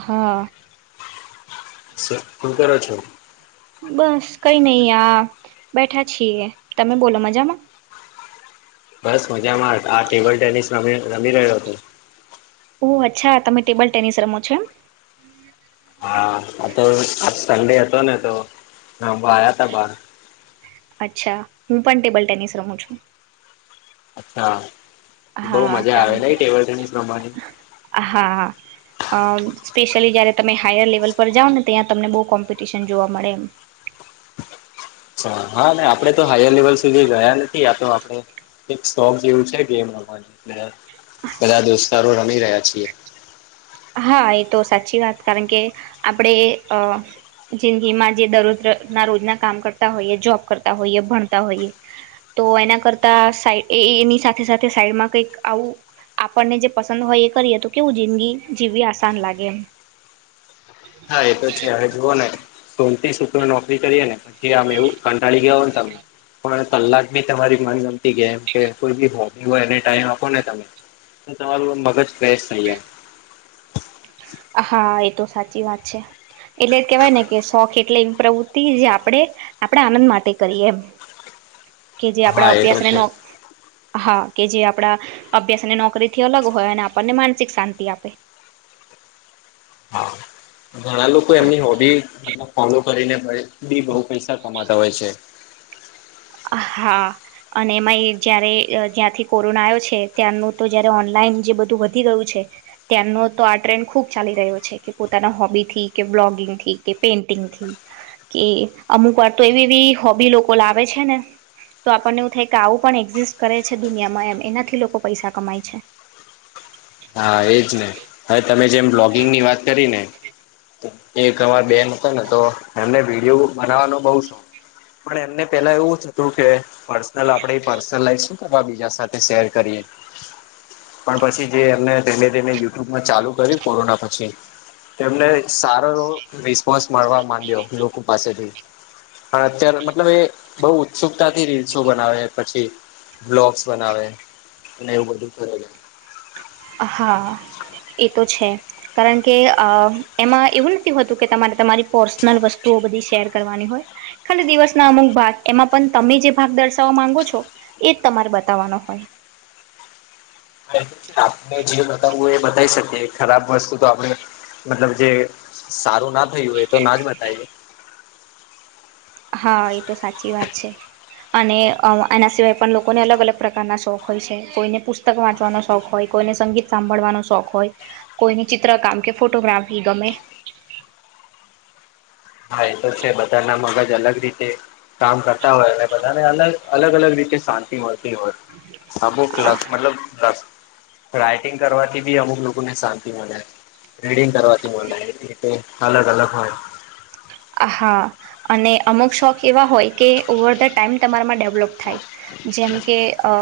હા સર શું કરો છો? બસ કઈ નઈ આ બેઠા છીએ, તમે બોલો મજામાં? બસ મજામાં આ ટેબલ ટેનિસ ર રમી રહ્યો હતો. ઓહ અચ્છા તમે ટેબલ ટેનિસ રમો છોમ? હા તો આ સન્ડે હતો ને તો, અંબા આવયા ત બાર. અચ્છા હું પણ ટેબલ ટેનિસ રહું છું. અચ્છા, બહુ હા મજા આવેલા ટેબલ ટેનિસ પ્રમાણે? હા હા. અ સ્પેશ્યયલી જયારે તમે હાયર લેવલ પર જાઓ ને ત્યાં તમને બહુ કોમ્પિટિશન જોવા મળે એમ. અ્ા હા આપડે તો હાયર લેવલ સુધી ગયા નથી આ તો આપડે એક શોખ જેવું છે ગેમ રમવાનું, બધા દોસ્તારો રમી રહ્યા છીએ. હા એ તો સાચી વાત કારણ કે, આપણે અ જિંદગી માં જે દરરોજ ના રોજના કામ કરતા હોઈએ જોબ કરતા હોઈએ ભણતા હોઈએ. તો એના કરતા સાઈ એ એની સાથે સાથે સાઈડમાં કઈક આવું આપણને જે પસંદ હોય એ કરીએ તો કેવું જિંદગી જીવવી આસાન લાગે એમ. હા એ તો છે હવે જુઓ ને, સોનતી સૂત્ર નોકરી કરીએ ને. કેમ એવું કંટાળી ગયા હો ને તમે, પણ કલાક તમારી મનગમતી ગમ કે કોઈ બી હોબી હોય એ ટાઈમ આપો ને તમે. તમારું મગજ ફેશ થઈ જાય. હા એ તો સાચી વાત છે. એટલે કેહેવાય ને કે શોખ એટલે એવી પ્રવૃત્તિ જે આપડણે આપણે આનંદ માટે કરીએ કે જે આપડા હા એ તો અભ્યાસને છે નો, હા કે જે આપડા અભ્યાસ અને નોકરી થી અલગ હોય અને આપણને માનસિક શાંતિ આપે. હા ઘણા લોકો એમની હોબી મતલબ ફોલો કરીને પહી, બી બહુ પૈસા કમાતા હોય છે. હા. અને એમાંય જયારે જ્યાંથી કોરોના આવ્યો છે ત્યાંનું તો જયારે ઓનલાઈન જે બધું વધી ગયું છે. ત્યાંનો તો આ ટ્રેન્ડ ખુબ ચાલી રહ્યો છે કે પોતાના હોબીથી, કે બ્લોગિંગથી, કે પેઇન્ટિંગથી. કે અમુક વાર તો એવી એવી હોબી લોકો લાવે છે ને. તો આપણને એવું થાય કે આવું પણ એક્ઝિસ્ટ કરે છે દુનિયામાં એમ એનાથી લોકો પૈસા કમાય છે. હા એજ ને હવે તમે જેમ બ્લોગિંગ ની વાત કરી ને. એક એવા બેન હતો ને તો એમને વિડીયો બનાવવાનો બઉ શોખ, પણ એમને પહેલા એવું જ હતું કે. પર્સનલ આપણેે પર્સન લાઇફ શું કરવા બીજા સાથે શેર કરીએ પણ પછી જે, તેને તેને યુટ્યુબમાં ચાલુ કર્યું કોરોના પછી., તેમને સારો રિસ્પોન્સ મળવા માંડ્યો લોકો પાસેથી. પણ અત્યારે મતલબ એ બહુ ઉત્સુકતાથી રીલ્સો બનાવે પછી. બ્લોક્સ બનાવે અને એવું બધું કરે છે. હા એ તો છે. કારણ કે અ એમાં એવું નથી હોતું કે તમારે તમારી પર્સનલ વસ્તુઓ બધી શેર કરવાની હોય. ખાલી દિવસ ના અમુક ભાગ એમાં પણ તમે જે ભાગ દર્શાવવા માંગો છો. એજ તમારે બતાવવાનો હોય. આપણે જે બતાવું હોય એ બતાવી શકીએ ખરાબ વસ્તુ તો આપણે, મતલબ જે સારું ના થઈ હોય તો ના જ બતાઇએ. હા એ તો સાચી વાત છે. અને અ એના સિવાય પણ લોકોને અલગ અલગ પ્રકારના શોખ હોય છે કોઈને પુસ્ત પુસ્તક વાંચવાનો શોખ હોય, કોઈને સંગીત સાંભળવાનો શોખ હોય, કોઈને ચિત્ર કામ કે ફોટોગ્રાફી ગમે, હા એ તો છે બધાના મગજ અલગ રીતે, કામ કરતા હોય અને બધાને અલગ અલગ અલગ રીતે શાંતિ મળતી હોય. અમુક લખ મતલબ લખ રાઈટિંગ કરવાથી ભી અમુક લોકોને શાંતિ મળે, રીડિંગ કરવાથી મળે, અલગ અલગ હોય. હા અને અમુક શોખ એવા હોય, કે ઓવર ધ ટાઈમ તમારામાં ડેવલોપ થાય જેમ કે અ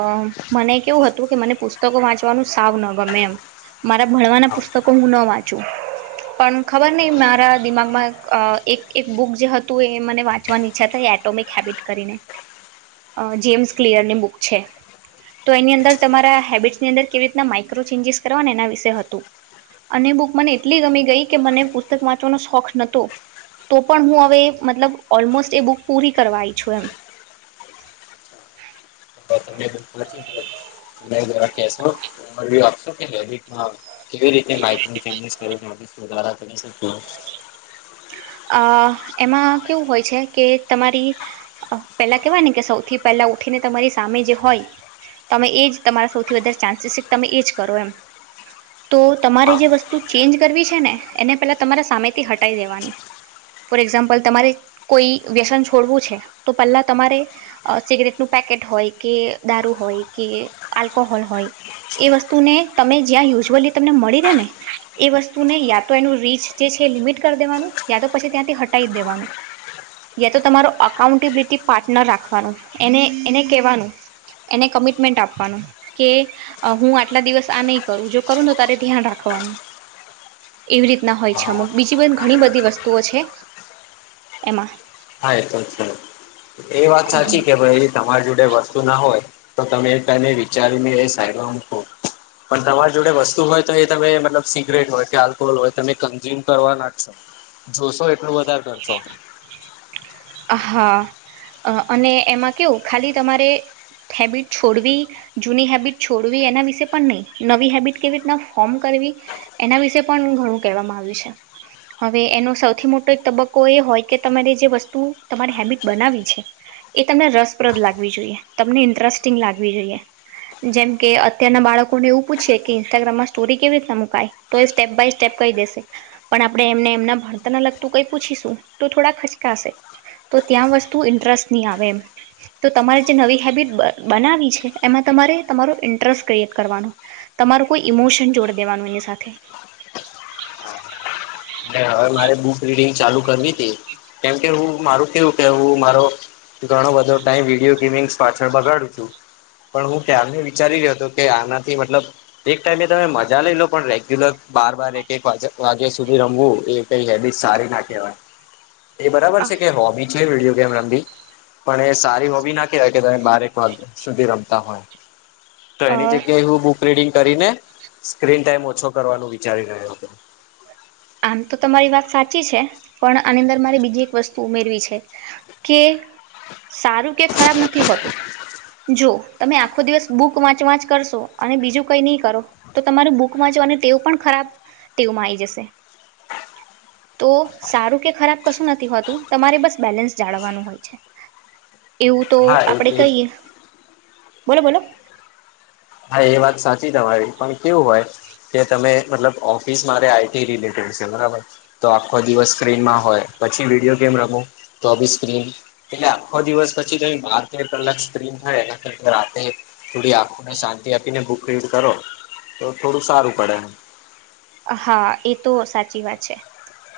મને કેવું હત કે મને પુસ્તકો વાંચવાનું સાવ ન ગમે એમ મારા ભણવાના પુસ્તકો હું ન વાચું, પણ ખબર નહી મારા દિમાગમાં અ એક, એક બુક જે હતું એ મને વાંચવાની ઈચ્છા થાયી એટોમિક હેબિટ કરીને, અ જેમ્સ ક્લિયર ની બુક છે. તો એની અંદર તમારા હેબિટ્સની અંદર કેવી રીતના માઇક્રો ચેન્જીસ કરવાના એના વિશે હતું. અને બુક મને એટલી ગમી ગઈ કે મને પુસ્તક વાંચવાનો શોખ નોતો, તો પણ હું હવે મતલબ ઓલમોસ્ટ એ બુક પૂરી કરવા આયી છું એમ, બ જરા કેસો [unintelligible] આપશું કે [unintelligible] હા કેવી રીતે માઈક્રો ચેન્જીસ કર આપાર કરીશ, [unintelligible] અ એમાં કેવું હોય છે કે તમારી, પેલા કેવાય ને કે સૌથી પહેલા ઉઠીને તમારી સામે જે હોય. તમે એ જ તમારા સૌથી વધારે ચાન્સીસ છે કે તમે એ જ કરો એમ. તો તમારે જે વસ્તુ ચેન્જ કરવી છે ને એને પહેલાં તમારે સામેથી હટાય દેવાની. ફોર એક્ઝામ્પલ તમારે કોઈ વ્યસન છોડવું છે, તો પહેલા તમારે અ સિગરેટ નું પેકેટ હોય કે દારૂ હોય કે આલ્કોહોલ હોય. એ વસ્તુને તમે જ્યાં યુઝ્યુલી તમને મળી રહે ને, એ વસ્તુને યા તો એનું રીચ જે છે એ લિમિટ કરી દેવાનું યા તો પછી ત્યાંથી હટાય દેવાનું. યા તો તમારો અકાઉન્ટેબિલિટી પાર્ટનર રાખવાનો, એને એને કેવાનું. એને કમિટમેન્ટ આપવાનું. કે, હું આટલા દિવસ આ નહી કરું જો કરું ને તારે ધ્યાન રાખવાનું. એવી રીતના હોય છે હા અમુક બીજી ઘણી બધી વસ્તુઓ છે, એમાં. હા એ તો, એ વાત એમાં સાચી કેવાય તમારી જોડે વસ્તુ ના હોય, તો તમે એક ટાઇમએ વિચારીને એ સહેમ. પણ તમારી જોડે વસ્તુ હોય તો એ તમે મતલબ સીગ્રેટ હોય કે આલ્કોહોલ હોય તમે કન્ઝ્યુમ કરવા નાખશો. જોશો એટલું વધારે કરશો. હા, અને એમાં કેવું ખાલી તમારે થેબિટ છોડવી. જૂની હેબિટ છોડવી એના વિશે પણ નહી નવી હેબિટ કેવી રીતના ફોર્મ કરવી. એના વિશે પણ હું ઘણું કહેવા માંગીશ, હવે એનો સૌથી મોટો એક તબક્કો કોઈ હોય કે તમારે જે વસ્તુ તમારી હેબિટ બનાવી છે. એ તમને રસપ્રદ લાગવી જોઈએ, તમને ઇન્ટરેસ્ટિંગ લાગવી જોઈએ. જેમ કે અત્યારના બાળકો ને એવું પૂછે કે ઇન્સ્ટાગ્રામમાં સ્ટોરી કેવી રીતના મુકાય? તો એ સ્ટેપ બાય સ્ટેપ કહી દેશે, પણ આપડણે એમને એમના ભણતાર લગતું કઈ પૂછીશ. તો થોડા ખચકાશે, તો ત્યાં વસ્તુ ઇન્ટરેસ્ટ નહી આવે એમ. તો તમારે જે નવી હેબિટ બનાવી છે એમાં તમારે તમારો ઇન્ટરેસ્ટ ક્રિએટ કરવાનો. તમારું કોઈ ઈમોશન જોડ દેવાનું એની સાથે. હવે મારે બુક રીડિંગ ચાલુ કરવી ત, કેમકે હું માર કેવું કે હું મારો ઘણો બધો ટાઈમ વિડીયો ગેમિંગસ પાછળ બગાડું છું. પણ હું ત્યારને વિચારી રહ્યો હતો કે આનાથી મતલબ એક ટાઈમે તમે મજા લઈ લો પણ રેગ્યુલર બાર બાર એક એક વાગ્યા સુ રમું કઈ હેબિટ સારી ના કહેવાય, એ બરાબર છે કે હો વિડિયો ગેમ રમવી. પણ એ સારી હોવી ના કહેવાય કે તમે બારેક વા સુધી રમતા હોય. તો અ એની જગ્યાએ હું બુક રીડિંગ કરીને સ્ક્રીન ટાઈમ ઓછો કરવાનું વિચારી રહ્યો હતો. આમ તો તમારી વાત સાચી છે, પણ આની અંદર મારે બીજી એક વસ્તુ ઉમેરવી છે. કે, સારું કે ખરાબ નથી હોતું. જો તમે આખો દિવસ બુક વાંચ વાંચ કરશો અને બીજું કઈ નહી કરો. તો તમારું બુક માં જો અને તેઓ પણ ખરાબ તેવમાં આ આવી જશે. તો સારું કે ખરાબ કશું નથી હોતું તમારે બસ બેલેન્સ જાળવાનું હોય છે. એવું તો હા આપડે એ કહીએ, બોલો બોલો. હા એ વાત સાચી તમારી પણ કેવું હોય. કે તમે મતલબ ઓફિસ મા આઈટી રિલેટેડ છે બરાબર. તો આખો દિવસ સ્ક્રીનમાં હોય પછી વિડીયો ગેમ રમું, તો બી સ્ક્રીન. એટલે આખો દિવસ પછી તો બાર તેર કલાક સ્ક્રીન થાય એ રાતે થોડી આંખોને શાંતિ આપીને બુક રીડ કરો, તો થોડું સારું પડે. હા એ તો સાચી વાત છે.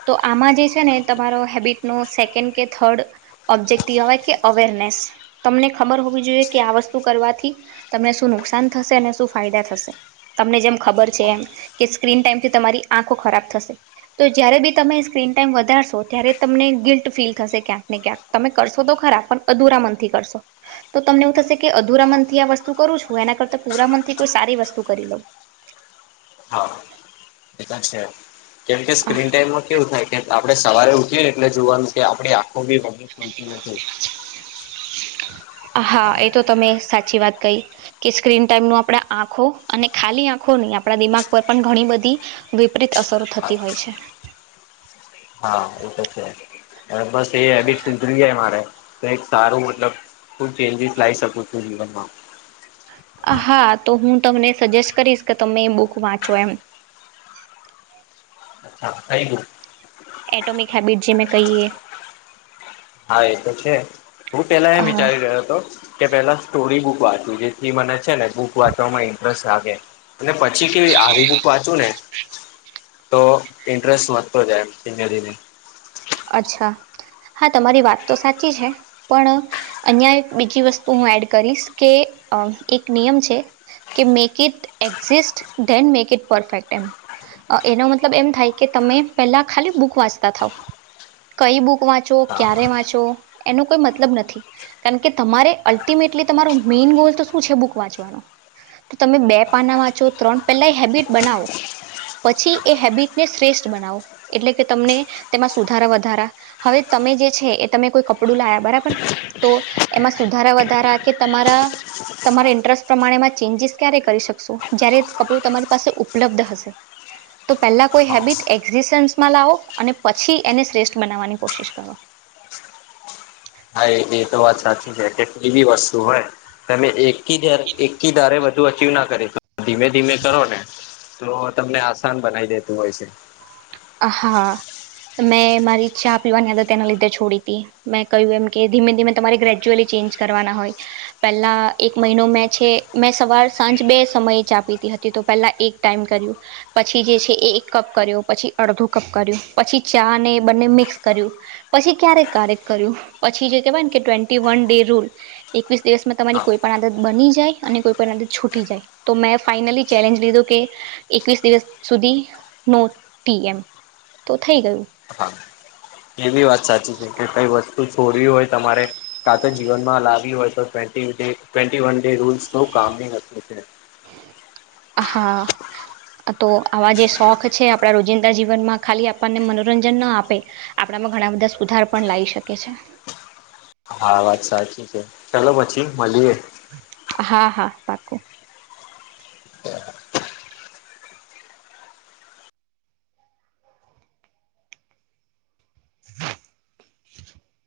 તો આમાં જે છે ને તમારો હેબિટ નો સેકન્ડ કે થર્ડ ઓબ્જેક્ટિવ આવેય કે અવેરનેસ તમને ખબર હોવી જોઈએ કે આ વસ્તુ કરવાથી તમને શું નુકસાન થશે અને શું ફાયદા થશે તમને જેમ ખબર છે એમ કે સ્ક્રીન ટાઈમ થી તમારી આંખો ખરાબ થશે. તો જયારે બી તમે સ્ક્રીન ટાઈમ વધારશો ત્યારે તમને ગિલ્ટ ફીલ થશે ક્યાંક ને ક્યાંક તમે કરશો તો ખરા પણ અધુરા મનથી કરશો તો તમને એવું થશે કે અધુરા મન થી આ વસ્તુ કરું છું એના કરતા પુરા મન થી કોઈ સારી વસ્તુ કરી લઉં. હા એ કરશે એમ કેમકે સ્ક્રીન ટાઈમમાં કેવું થાય આપણે સવારે ઉઠીએ એટલે જોવાનું કે આપડી આખું બી બધી ખૂલતી નથી હા એ તો તમે સાચી વાત કઈ. કે સ્ક્રીન ટાઈમ નો આપણે આંખો અને ખાલી આંખો નહી આપણા દિમાગ પર પણ ઘણી બધી વિપરીત અસરો થતી હોય છે. હા એ તો છે પણ બસ એ એવી છે સુધરી જાય મારે. ક એક સારું મતલબ હું ચેન્જીસ લાવી શકું છું જીવનમાં હા તો હું તમને સજેસ્ટ કરીશ કે તમે એ બુક વાંચો એમ. હા આઈ ગયું. એટોમિક હેબિટ જે મેં કહીએ. હા એ તો છે હું પેલા એમ હા વિચારી રહ્યો હતો. કે પેલા સ્ટોરી બુક વાંચું જેથી મને છે ને બુક વાંચવામાં ઇન્ટરેસ્ટ લાગે અને પછી કે આવી બુક વાંચું ને તો ઇન્ટરેસ્ટ વધતો જાય એમ ધીમે ધીમે અચ્છા હા તમારી વાત તો સાચી છે પણ અહિયાં એક બીજી વસ્તુ હું એડ કરીશ કે અ એક નિયમ છે. કે make it exist then make it perfect એમ. એનો મતલબ એમ થાય કે તમે પેલા ખાલી બુક વાંચતા થાવ કઈ બુક વાંચો હા ક્યારે વાંચો એનો કોઈ મતલબ નથી કારણ કે તમારે અલ્ટિમેટલી તમારો મેઈન ગોલ તો શું છે બુક વાંચવાનો તો તમે બે પાના વાંચો ત્રણ પહેલા હેબિટ બનાવો પછી એ હેબિટને શ્રેષ્ઠ બનાવો એટલે કે તમને તેમાં સુધારા વધારા હવે તમે જે છે એ તમે કોઈ કપડું લાયા બરાબર તો એમાં સુધારા વધારા કે તમારા તમારે ઇન્ટરેસ્ટ પ્રમાણેમાં ચેન્જીસ ક્યારે કરી શકશો જ્યારે કપડું તમારી પાસે ઉપલબ્ધ હશે તો પહેલા કોઈ હા હેબિટ એક્ઝિસ્ટન્સમાં લાવો અને પછી એને શ્રેષ્ઠ બનાવવાની કોશિશ કરો. હા એ તો વાત સાચી છે કે એવી વસ્તુ હોય તમે એક કી ધારે એક ધારે અચીવ ના કરી ધીમે ધીમે કરો ને તો તમને આસાન બનાવી દેતું હોય છે. હ હા મેં મારી ચા પીવાની આદત તેના લીધે છોડી હતી મેં કહ્યું એમ કે ધીમે ધીમે તમારી ગ્રેજ્યુઅલી ચેન્જ કરવાના હોય પહેલા એક મહિનો મેં છે મેં સવાર સાંજ બે સમય ચા પીતી હતી. તે તો પેલા એક ટાઈમ કર્યું પછી જે છે એ એક કપ કર્યો પછી અડધું કપ કર્યું પછી ચા ને બંને મિક્સ કર્યું પછી ક્યારેક કાર્યક કર્યું પછી જે કેહેવાય ને કે ટ્વેન્ટી વન ડે રૂલ એકવીસ દિવસમાં હા તમારી કોઈ પણ આદત બની જાય અને કોઈ પણ આદત છૂટી જાય તો મેં ફાાઈનલી ચેલેન્જ લીધું કે, એકવીસ દિવસ સુધી નો ટી એમ, તો થઈ ગયું. હા. એવી વાત સાચી છે કે કઈ વસ્તુ છોડવી હોય તમારે. કા તો જીવનમાં લાવી હોય તો વીસડે એકવીસ વન ડે રુલસ કામ હોતુ. હા. તો આવા જે શોખ છે આપણા રોજિંદા જીવનમાં ખાલી આપણને મનોરંજન ના આપે. આપણામાં ઘણા બધા સુધાર પણ લાવી શકે છે. હા વાત સાચી છે, ચાલો પછી મળીએ. હા હા. પાકુ હ [inaudible]